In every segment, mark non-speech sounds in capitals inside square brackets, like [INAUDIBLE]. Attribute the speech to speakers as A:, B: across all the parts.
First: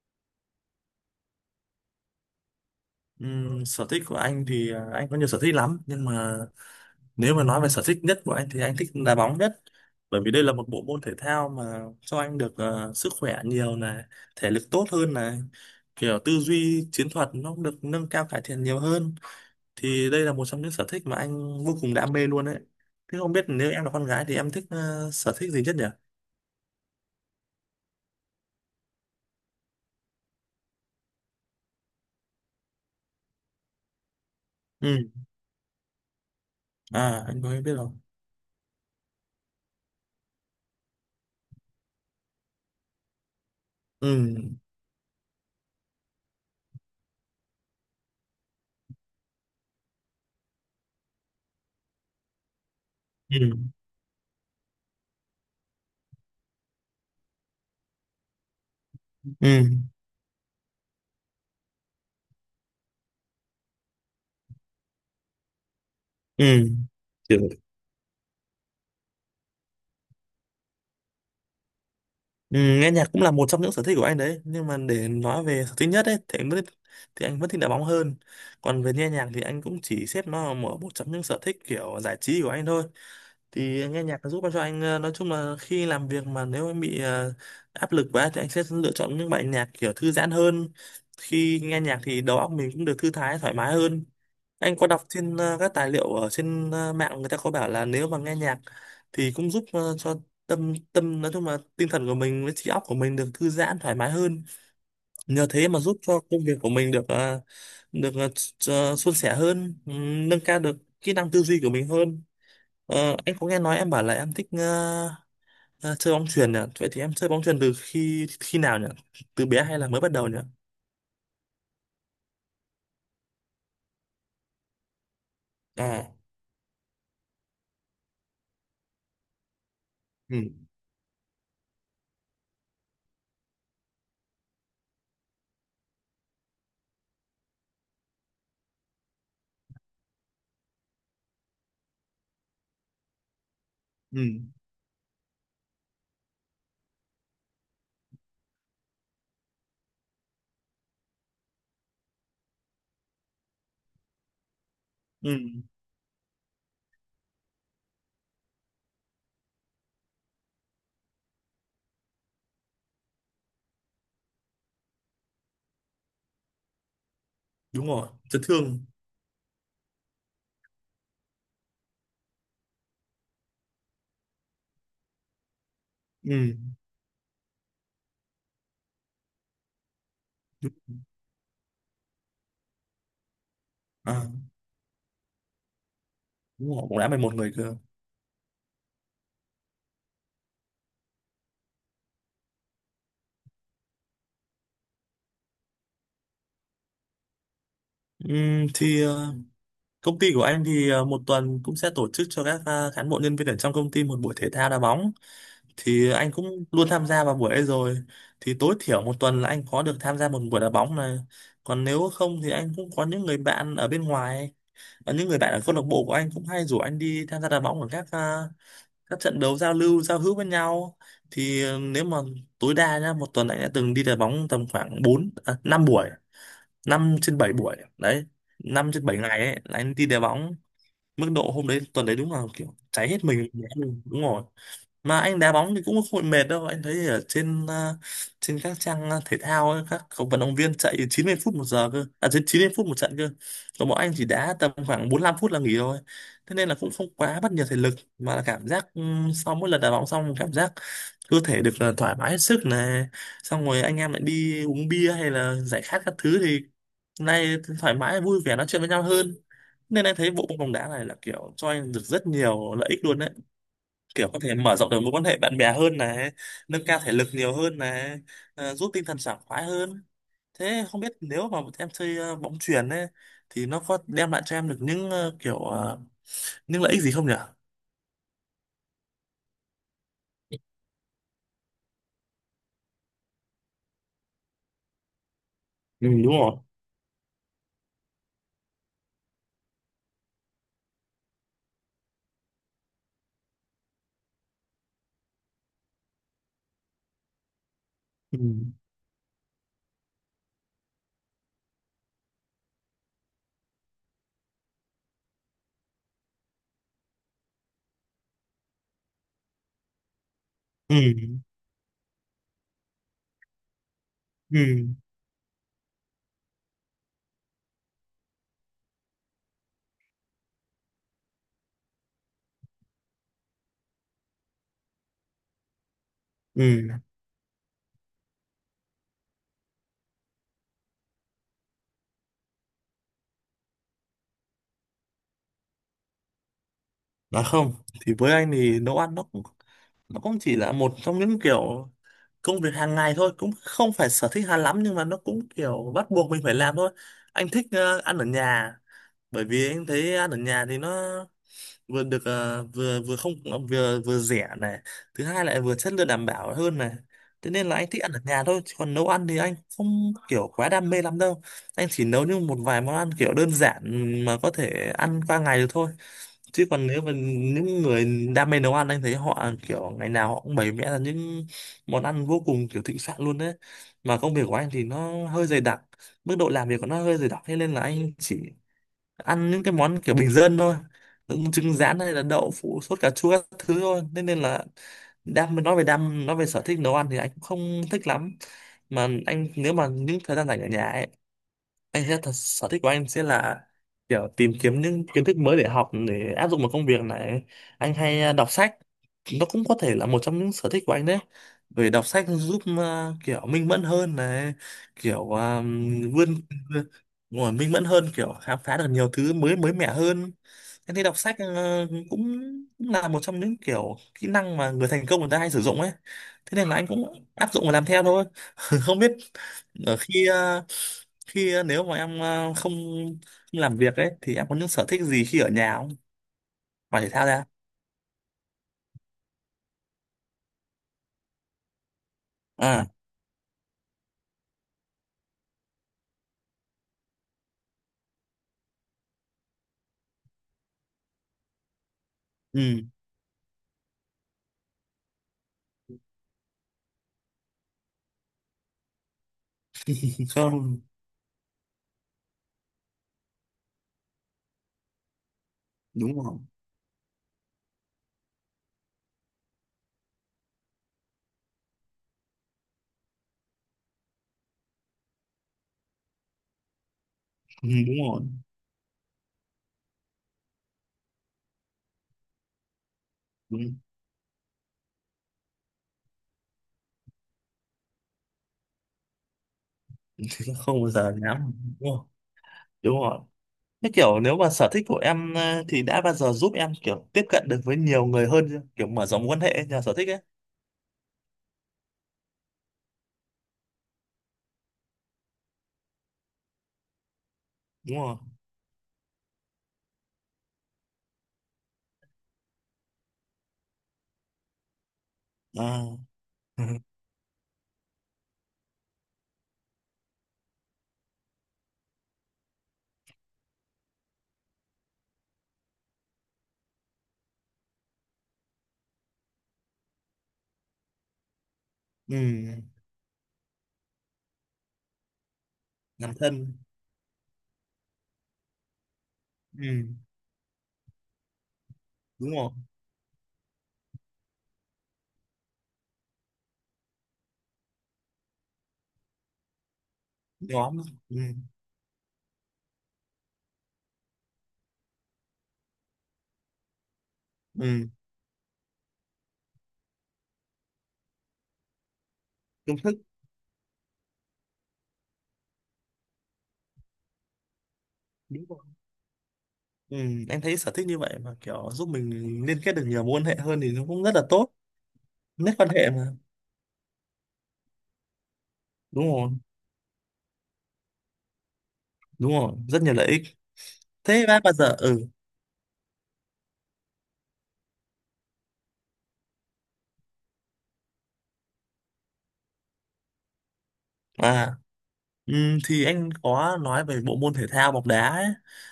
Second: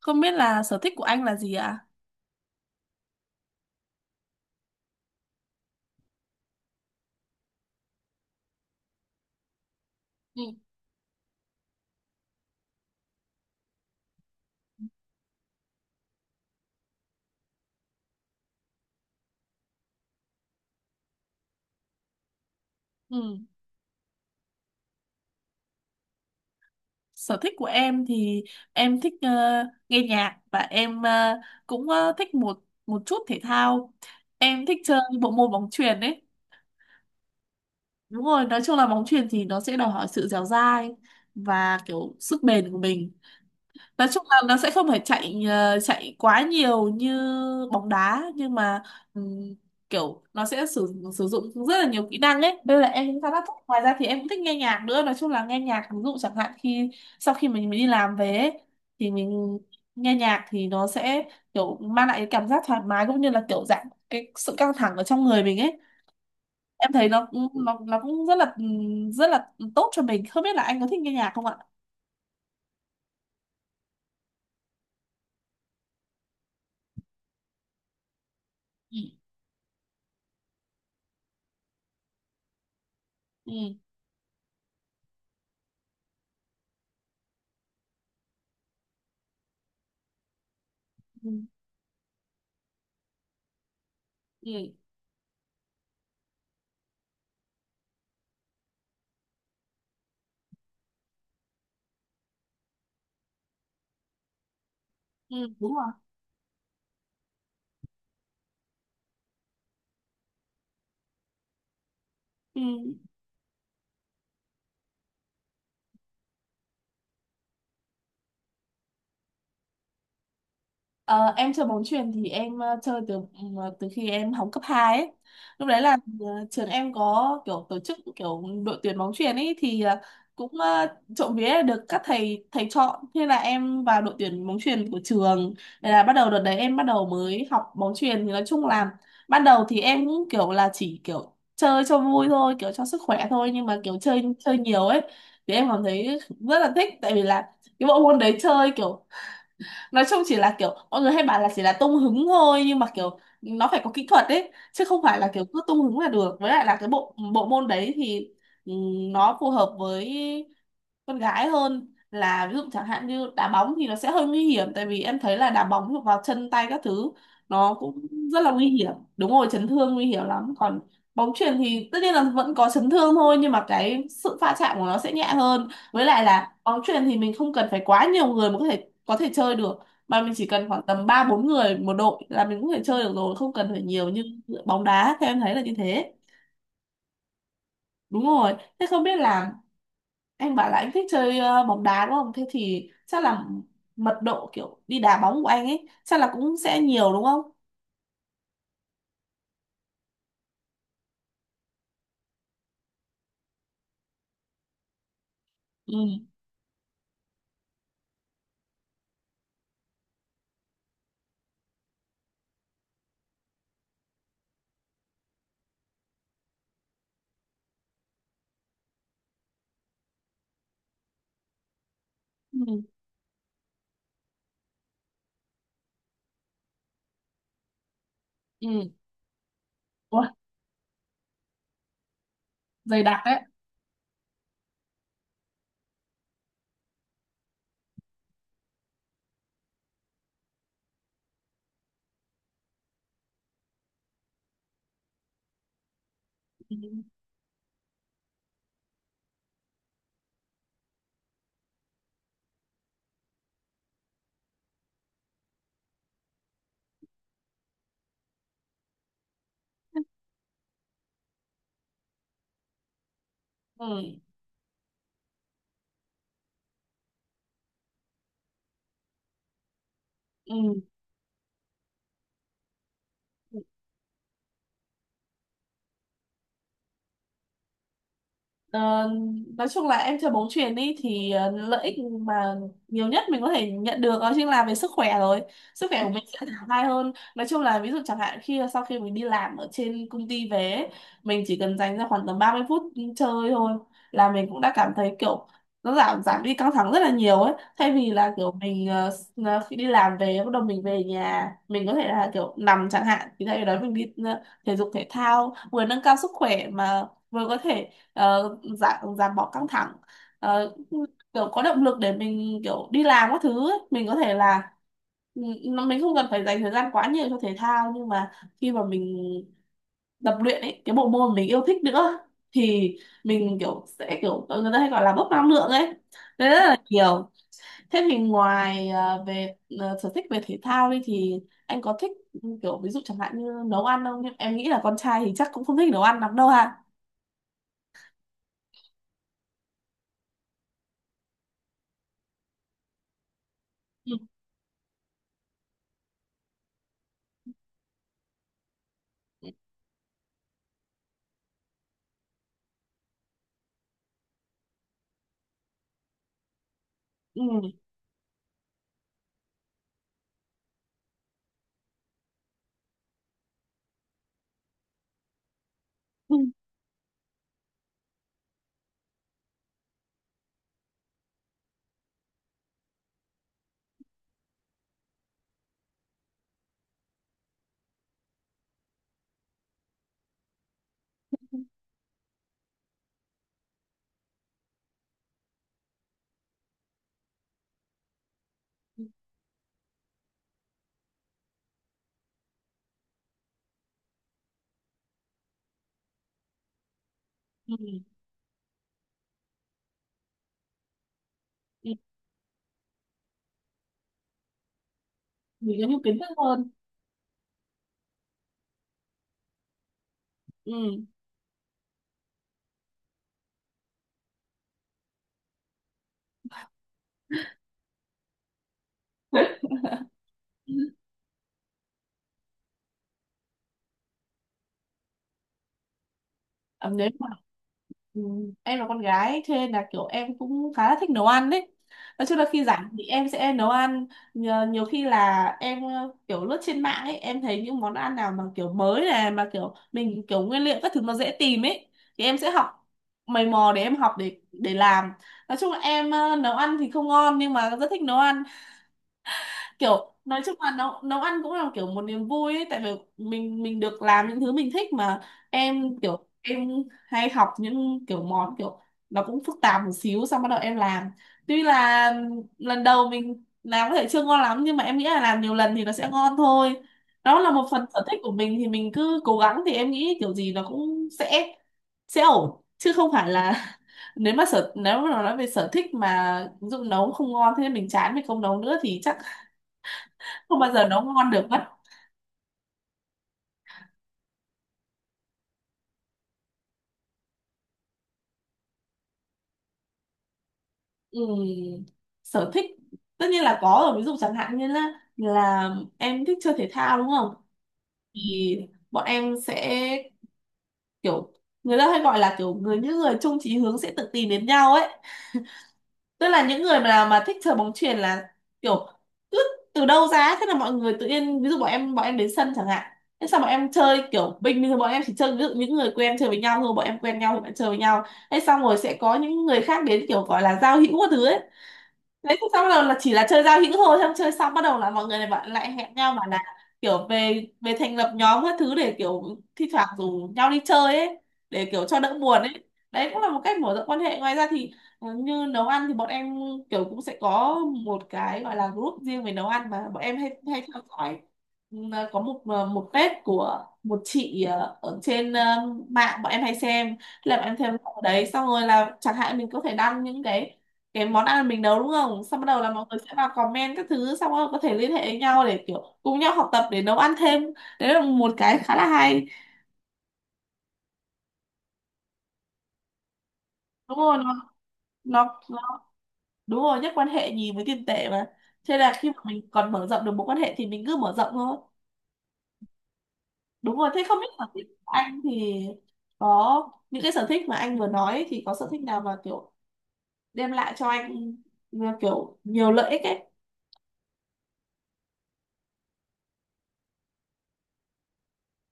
A: Không biết là sở thích của anh là gì ạ?
B: Sở thích của anh thì anh có nhiều sở thích lắm, nhưng mà nếu mà nói về sở thích nhất của anh thì anh thích đá bóng nhất, bởi vì
A: Ừ.
B: đây là một bộ môn thể thao mà cho anh được sức khỏe nhiều này, thể lực tốt hơn này, kiểu tư duy chiến thuật nó cũng được nâng cao cải thiện nhiều hơn. Thì đây là một trong những sở thích mà anh vô cùng đam mê luôn đấy. Thế không
A: Ừ.
B: biết nếu em là con gái thì em thích sở thích gì nhất nhỉ?
A: Sở thích của em thì em thích nghe nhạc và em cũng thích một một chút thể thao. Em thích
B: Ừ.
A: chơi bộ môn bóng chuyền ấy.
B: À, anh có biết không?
A: Đúng rồi, nói chung là bóng chuyền thì nó sẽ đòi hỏi sự dẻo dai và kiểu sức bền của mình. Nói chung là
B: Ừ.
A: nó sẽ không phải chạy chạy quá nhiều như bóng đá, nhưng mà ừm, kiểu nó sẽ sử sử dụng rất là nhiều kỹ năng ấy. Đây là em cũng khá
B: Ừ.
A: là thích. Ngoài ra thì em cũng thích nghe nhạc nữa, nói chung là nghe nhạc, ví dụ chẳng hạn khi sau khi mình đi làm về ấy, thì
B: Ừ.
A: mình nghe nhạc thì nó sẽ kiểu mang lại cái cảm giác thoải mái cũng như là kiểu giảm cái sự căng thẳng ở trong người mình ấy. Em thấy nó
B: Ừ.
A: cũng nó cũng rất là tốt cho mình. Không biết là anh có thích nghe nhạc không ạ?
B: Ừ, nghe nhạc cũng là một trong những sở thích của anh đấy, nhưng mà để nói về sở thích nhất ấy thì anh vẫn, thì anh vẫn thích đá bóng hơn. Còn về
A: Ừ.
B: nghe nhạc thì anh cũng chỉ xếp nó là một trong những sở thích kiểu giải trí của anh thôi.
A: Ừ.
B: Thì nghe nhạc nó giúp cho anh, nói chung là khi làm việc mà nếu em bị áp lực quá thì anh sẽ lựa chọn những bài nhạc kiểu thư giãn hơn.
A: Ừ.
B: Khi nghe nhạc thì đầu óc mình cũng được thư thái thoải mái hơn.
A: Ừ,
B: Anh có đọc trên các tài liệu ở trên mạng, người ta có bảo là nếu mà nghe nhạc thì cũng giúp cho tâm tâm, nói chung là tinh thần của mình với trí óc của mình được thư giãn thoải mái hơn,
A: ừ,
B: nhờ thế
A: đúng
B: mà
A: rồi.
B: giúp cho công việc của mình được được suôn sẻ hơn, nâng cao được kỹ năng tư duy của mình hơn.
A: Ừ.
B: Em có nghe nói em bảo là em thích ờ, chơi bóng chuyền nhỉ? Vậy thì em chơi bóng chuyền từ khi khi nào nhỉ? Từ bé hay là mới bắt đầu nhỉ?
A: Ờ, em chơi bóng chuyền thì em chơi từ từ khi em học cấp 2 ấy. Lúc đấy là
B: À.
A: trường em có kiểu tổ chức kiểu đội tuyển bóng chuyền ấy, thì
B: Ừ.
A: cũng trộm vía là được các thầy thầy chọn, thế là em vào đội tuyển bóng chuyền của trường. Thế là bắt đầu đợt đấy em bắt đầu mới học bóng chuyền, thì nói chung là ban đầu thì em cũng kiểu là chỉ kiểu chơi cho vui thôi, kiểu cho sức khỏe thôi, nhưng mà kiểu
B: Ừ.
A: chơi chơi nhiều ấy thì em cảm thấy rất là thích, tại vì là cái bộ môn đấy chơi kiểu nói chung chỉ là kiểu mọi người hay bảo là chỉ là tung hứng thôi, nhưng mà kiểu nó phải có kỹ thuật đấy, chứ không phải là
B: Ừ,
A: kiểu cứ tung hứng là được. Với lại là cái bộ bộ môn đấy thì nó phù hợp với con gái hơn, là ví dụ chẳng hạn như đá bóng thì nó sẽ hơi nguy hiểm, tại vì em thấy là đá bóng vào chân tay các thứ nó
B: đúng
A: cũng
B: rồi,
A: rất
B: chấn
A: là nguy
B: thương.
A: hiểm. Đúng rồi, chấn thương nguy hiểm lắm, còn bóng chuyền thì tất nhiên là vẫn có chấn thương thôi, nhưng mà cái sự va chạm của nó sẽ nhẹ hơn. Với lại là
B: Ừ.
A: bóng chuyền thì mình không cần phải quá nhiều người mà có thể chơi được, mà mình chỉ cần khoảng tầm ba bốn người một đội là mình cũng có thể chơi được rồi, không cần phải nhiều như
B: À,
A: bóng đá, theo em thấy là như thế.
B: đúng rồi, cũng đã 11 người cơ.
A: Đúng rồi, thế không biết là anh bảo là anh thích chơi bóng đá đúng không? Thế thì chắc là mật độ kiểu đi đá bóng của anh ấy chắc là cũng sẽ nhiều đúng không?
B: Thì công ty của anh thì một tuần cũng sẽ tổ chức cho các cán bộ nhân viên ở trong công ty một buổi thể thao đá bóng.
A: Ừ.
B: Thì anh cũng luôn tham gia vào buổi ấy rồi. Thì tối thiểu một tuần là anh có được tham gia một buổi đá bóng này, còn nếu không thì anh cũng có những người bạn ở bên ngoài và những người bạn ở câu lạc bộ của anh cũng hay rủ anh đi tham gia đá bóng ở các các trận đấu giao lưu giao hữu với nhau. Thì nếu mà tối
A: Ừ.
B: đa nhá, một tuần anh đã từng đi đá bóng tầm khoảng 5 buổi, 5 trên 7 buổi đấy,
A: Ừ.
B: năm trên 7 ngày ấy là anh đi đá bóng. Mức độ hôm đấy tuần đấy đúng là kiểu cháy hết mình luôn, đúng rồi. Mà anh đá bóng thì cũng không bị mệt đâu. Anh thấy ở trên trên các trang thể thao ấy, các cầu vận động viên chạy 90 phút một giờ cơ, à trên 90 phút một trận cơ, còn bọn anh chỉ đá tầm khoảng 45 phút là nghỉ rồi, thế nên là
A: Ừ.
B: cũng không quá mất nhiều thể lực, mà là cảm giác sau mỗi lần đá bóng xong cảm giác cơ thể được là thoải mái hết sức này. Xong rồi anh em lại đi uống bia hay là giải khát các thứ thì nay thoải mái vui vẻ nói chuyện với nhau hơn. Nên anh thấy bộ môn bóng đá này là kiểu cho anh được rất nhiều lợi ích luôn đấy,
A: Ừ.
B: kiểu có thể mở rộng được mối quan hệ bạn bè hơn này, nâng cao thể lực nhiều hơn này, giúp tinh thần sảng khoái hơn.
A: Ừ.
B: Thế không biết nếu mà em chơi bóng chuyền ấy, thì nó có đem lại cho em được những những lợi ích gì không nhỉ?
A: Ờ, nói chung là em chơi bóng chuyền đi thì lợi ích mà nhiều nhất mình có thể nhận được đó chính là về sức khỏe rồi. Sức khỏe
B: Ừ,
A: của mình
B: đúng
A: sẽ
B: rồi.
A: thoải mái hơn, nói chung là ví dụ chẳng hạn khi sau khi mình đi làm ở trên công ty về ấy, mình chỉ cần dành ra khoảng tầm 30 phút chơi thôi là mình cũng đã cảm thấy kiểu nó giảm giảm đi căng thẳng rất là nhiều ấy, thay vì là
B: Ừ.
A: kiểu mình khi đi làm về bắt đầu mình về nhà mình có thể là kiểu nằm chẳng hạn, thì thay vì đó mình đi thể dục thể thao vừa nâng cao sức khỏe, mà vừa có thể giảm giảm bỏ căng thẳng, ờ,
B: Ừ.
A: kiểu có động lực để mình kiểu đi làm các thứ ấy. Mình có thể là
B: Ừ.
A: mình không cần phải dành thời gian quá nhiều cho thể thao, nhưng mà khi mà mình tập luyện ấy cái bộ môn mình yêu thích nữa thì mình kiểu sẽ kiểu người ta hay gọi là bốc năng lượng ấy, đấy rất là
B: Ừ.
A: nhiều. Thế thì ngoài về sở thích về thể thao đi thì anh có thích kiểu ví dụ chẳng hạn như nấu ăn không? Em nghĩ là con trai thì chắc cũng không thích nấu ăn lắm đâu ha.
B: Nói không, thì với anh thì nấu ăn nó cũng, nó cũng chỉ là một trong những kiểu công việc hàng ngày thôi, cũng không phải
A: Ừ.
B: sở thích hay lắm, nhưng mà nó cũng kiểu bắt buộc mình phải làm thôi. Anh thích ăn ở nhà, bởi vì em thấy ăn ở nhà thì nó vừa được ờ, vừa vừa không, vừa vừa rẻ này, thứ hai lại vừa chất lượng đảm bảo hơn này,
A: Ừ.
B: thế nên là anh thích ăn ở nhà thôi. Chứ còn nấu ăn thì anh không kiểu quá đam mê lắm đâu, anh chỉ nấu như một vài món ăn kiểu đơn giản mà có thể ăn qua ngày được thôi.
A: Ừ.
B: Chứ còn nếu mà những người đam mê nấu ăn, anh thấy họ kiểu ngày nào họ cũng bày vẽ ra những món ăn vô cùng kiểu thịnh soạn luôn đấy. Mà công việc của anh thì nó hơi dày đặc, mức độ làm việc của nó hơi dày đặc, thế nên là anh chỉ ăn những cái món kiểu bình dân thôi, những trứng rán hay là đậu phụ sốt cà chua các thứ thôi. Thế nên là đam nói về sở thích nấu ăn thì anh cũng không thích lắm. Mà anh, nếu mà những thời gian rảnh ở nhà ấy, anh sẽ thật, sở thích của anh sẽ là kiểu tìm kiếm những kiến thức mới để học, để áp dụng vào công việc này.
A: Ừ.
B: Anh hay đọc sách. Nó cũng có thể là một trong những sở thích của anh đấy. Bởi
A: Ừ,
B: đọc sách giúp kiểu minh mẫn hơn này, kiểu
A: mình có nhiều kiến thức
B: vươn
A: hơn.
B: ngồi minh mẫn hơn, kiểu khám phá được nhiều thứ mới mới mẻ hơn. Anh
A: Ừ.
B: thấy đọc sách cũng, cũng là một trong những kiểu kỹ năng mà người thành công người ta hay sử dụng ấy. Thế nên là anh cũng áp dụng và làm theo thôi. [LAUGHS] Không biết ở khi à, khi ờ, nếu mà em không làm việc ấy thì em có những sở thích gì khi ở nhà không,
A: Ờ,
B: ngoài
A: Nếu
B: thể
A: mà.
B: thao ra?
A: Ừ. Em là con gái ấy, cho nên là kiểu em cũng khá là thích nấu ăn đấy. Nói chung là khi
B: À.
A: rảnh thì em sẽ nấu ăn nhiều, nhiều khi là em kiểu lướt trên mạng ấy, em thấy những món ăn nào mà kiểu mới này, mà kiểu mình kiểu nguyên liệu các thứ nó dễ tìm ấy, thì em sẽ
B: Ừ.
A: học, mày mò để em học để làm. Nói chung là em nấu ăn thì không ngon nhưng mà rất thích nấu ăn. Kiểu
B: [LAUGHS]
A: nói chung là
B: Không.
A: nấu nấu ăn cũng là kiểu một niềm vui ấy, tại vì mình được làm những thứ mình thích mà. Em
B: Đúng
A: kiểu
B: rồi.
A: em hay học những kiểu món kiểu nó cũng phức tạp một xíu, xong bắt đầu em làm, tuy là lần đầu mình làm có thể chưa ngon lắm nhưng mà em nghĩ là làm nhiều lần thì nó sẽ ngon thôi. Đó là một
B: Ừ,
A: phần
B: đúng
A: sở thích
B: rồi.
A: của mình thì mình cứ cố gắng, thì em nghĩ kiểu gì nó cũng sẽ ổn, chứ không phải là
B: Đúng.
A: [LAUGHS] nếu mà nói về sở thích mà ví dụ nấu không ngon thế nên mình chán mình không nấu nữa thì chắc
B: Thì
A: không bao
B: không
A: giờ
B: bao
A: nó
B: giờ
A: ngon được
B: dám.
A: mất.
B: Đúng rồi. Đúng rồi. Thế kiểu nếu mà sở thích của em thì đã bao giờ giúp em kiểu tiếp cận được với nhiều người hơn chưa, kiểu mở rộng quan hệ nhờ sở thích ấy?
A: Ừm, sở thích tất nhiên là có rồi, ví dụ chẳng hạn như là em thích chơi thể thao đúng không,
B: Đúng rồi.
A: thì bọn em sẽ kiểu người ta hay gọi là kiểu người những người chung chí hướng sẽ tự tìm đến nhau ấy,
B: À.
A: tức là những
B: [LAUGHS]
A: người mà thích chơi bóng chuyền là kiểu cứ từ đâu ra ấy, thế là mọi người tự nhiên, ví dụ bọn em đến sân chẳng hạn, thế sao bọn em chơi kiểu bình thường bọn em chỉ chơi, ví dụ những người quen chơi với nhau thôi, bọn em quen nhau thì bọn em chơi với nhau. Thế xong rồi sẽ có những người khác đến kiểu gọi là giao hữu các thứ ấy,
B: Ừ.
A: đấy xong bắt đầu là chỉ là chơi giao hữu thôi, xong chơi xong bắt đầu là mọi người này bạn lại hẹn
B: Làm
A: nhau mà là
B: thân.
A: kiểu về về thành lập nhóm các thứ để kiểu thi
B: Ừ.
A: thoảng rủ nhau đi chơi ấy, để kiểu cho đỡ
B: Đúng
A: buồn
B: rồi.
A: ấy. Đấy cũng là một cách mở rộng quan hệ. Ngoài ra thì như nấu ăn thì bọn em kiểu cũng sẽ có một cái gọi là group riêng về nấu ăn mà bọn em hay hay
B: Nhóm.
A: theo
B: Ừ.
A: dõi. Có một một page của một chị ở trên mạng bọn em hay xem, là bọn em theo
B: Ừ.
A: dõi ở đấy, xong rồi là chẳng hạn mình có thể đăng những cái món ăn mình nấu đúng không, xong bắt đầu là
B: Công
A: mọi
B: thức.
A: người sẽ vào comment các thứ, xong rồi có thể liên hệ với nhau để kiểu cùng nhau học tập để nấu ăn thêm. Đấy là một
B: Đúng
A: cái
B: rồi.
A: khá là hay.
B: Ừ, em thấy sở thích như vậy mà kiểu giúp mình liên kết được nhiều mối quan hệ hơn thì nó
A: Đúng
B: cũng rất
A: rồi,
B: là
A: nó,
B: tốt.
A: nó,
B: Nét quan
A: nó
B: hệ mà.
A: Đúng rồi, nhất quan hệ nhì với tiền tệ mà, thế là
B: Đúng
A: khi mà
B: rồi.
A: mình còn mở rộng được mối quan hệ thì mình cứ mở rộng thôi.
B: Đúng rồi, rất nhiều lợi ích.
A: Đúng rồi, thế không
B: Thế
A: biết
B: bác
A: sở
B: bao
A: thích
B: giờ.
A: của
B: Ừ.
A: anh thì có những cái sở thích mà anh vừa nói ấy, thì có sở thích nào mà kiểu đem lại cho anh là kiểu nhiều lợi ích ấy?
B: À. Ừ, thì anh có nói về bộ môn thể thao bóng đá ấy,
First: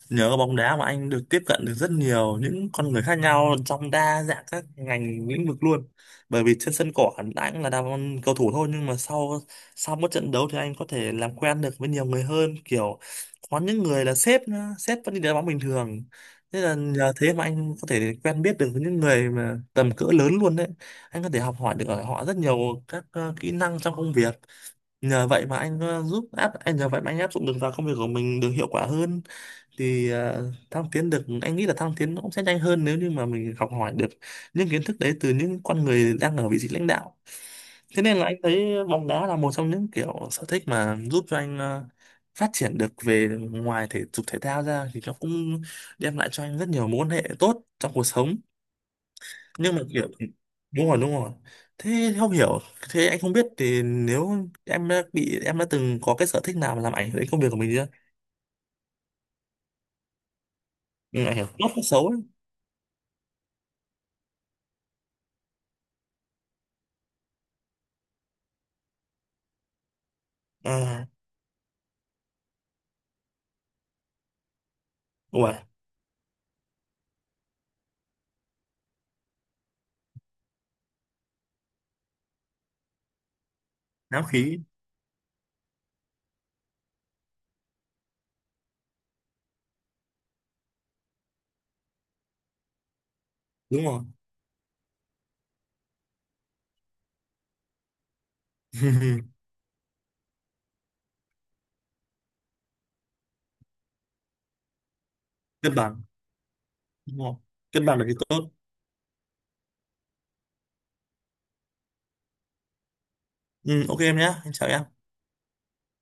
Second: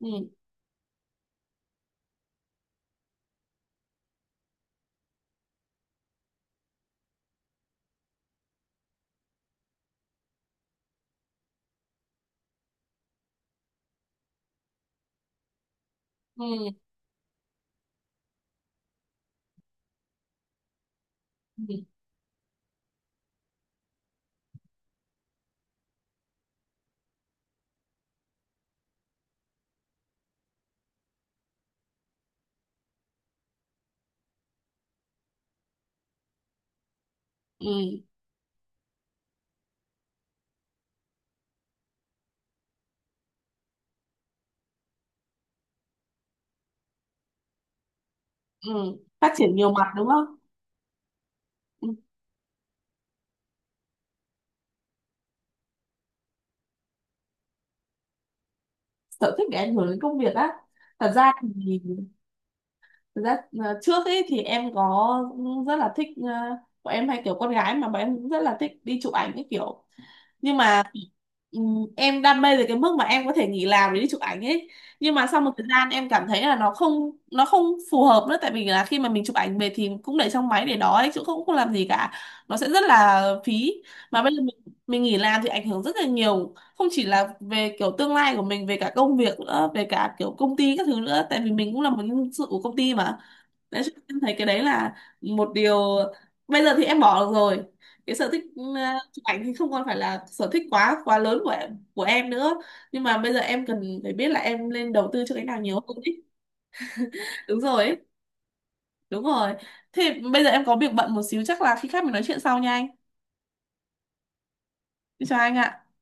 A: Ừ.
B: nhờ bóng đá mà anh được tiếp cận được rất nhiều những con người khác nhau trong đa dạng các ngành lĩnh vực luôn. Bởi vì trên sân cỏ anh cũng là đam, cầu thủ thôi, nhưng mà sau, sau mỗi trận đấu thì anh có thể làm quen được với nhiều người hơn, kiểu có những người là sếp nữa, sếp vẫn đi đá bóng bình thường.
A: Ừ.
B: Thế là nhờ thế mà anh có thể quen biết được với những người mà tầm cỡ lớn luôn đấy. Anh có thể học hỏi
A: Ừ.
B: được ở họ rất nhiều các kỹ năng trong công việc. Nhờ vậy mà anh áp dụng được vào công việc của mình được hiệu quả hơn. Thì ờ, thăng tiến được anh nghĩ là thăng tiến nó cũng sẽ nhanh hơn nếu như mà mình học hỏi được những kiến thức đấy từ những con người đang ở vị trí lãnh đạo.
A: Ừ.
B: Thế nên là anh thấy bóng đá là một trong những kiểu sở thích mà giúp cho anh phát triển được, về ngoài thể dục thể thao ra thì nó cũng đem lại cho anh rất nhiều mối quan hệ tốt trong cuộc sống.
A: Ừ, phát triển nhiều
B: Nhưng mà
A: mặt đúng
B: kiểu,
A: không?
B: đúng rồi, đúng rồi.
A: Ừ.
B: Thế không hiểu, thế anh không biết thì nếu em đã bị, em đã từng có cái sở thích nào mà làm ảnh hưởng đến công việc của mình chưa?
A: Sở thích để ảnh hưởng đến công việc á? thật
B: Ừ,
A: ra
B: Ảnh hưởng tốt
A: thì
B: hay xấu ấy?
A: thật ra trước ấy thì em có ừ, rất là thích bọn em hay kiểu con gái mà, bọn em cũng rất là thích đi chụp ảnh cái kiểu, nhưng mà
B: À.
A: em đam mê tới cái mức mà em có thể nghỉ làm để đi chụp ảnh ấy. Nhưng mà sau một
B: Ủa.
A: thời gian em cảm thấy là nó không, nó không phù hợp nữa, tại vì là khi mà mình chụp ảnh về thì cũng để trong máy để đó ấy chứ cũng không làm gì cả, nó sẽ rất là phí. Mà
B: Náo
A: bây giờ mình
B: khí.
A: nghỉ làm thì ảnh hưởng rất là nhiều, không chỉ là về kiểu tương lai của mình về cả công việc nữa về cả kiểu công ty các thứ nữa, tại vì mình cũng là một nhân sự của công ty mà. Đấy,
B: Đúng
A: cho
B: rồi.
A: nên em thấy cái đấy là một điều. Bây giờ thì em bỏ được rồi, cái sở thích chụp ảnh
B: [LAUGHS]
A: thì không còn phải là sở thích quá quá lớn của em nữa, nhưng mà bây giờ em cần phải biết là em nên đầu tư cho cái nào nhiều
B: Cân
A: hơn
B: bằng.
A: ý.
B: Đúng rồi,
A: Đúng rồi
B: cân
A: ấy.
B: bằng là cái tốt.
A: Đúng rồi, thế bây giờ em có việc bận một xíu, chắc là khi khác mình nói chuyện sau nha anh.
B: Ừ, ok em nhé, em chào em.
A: Chào anh ạ.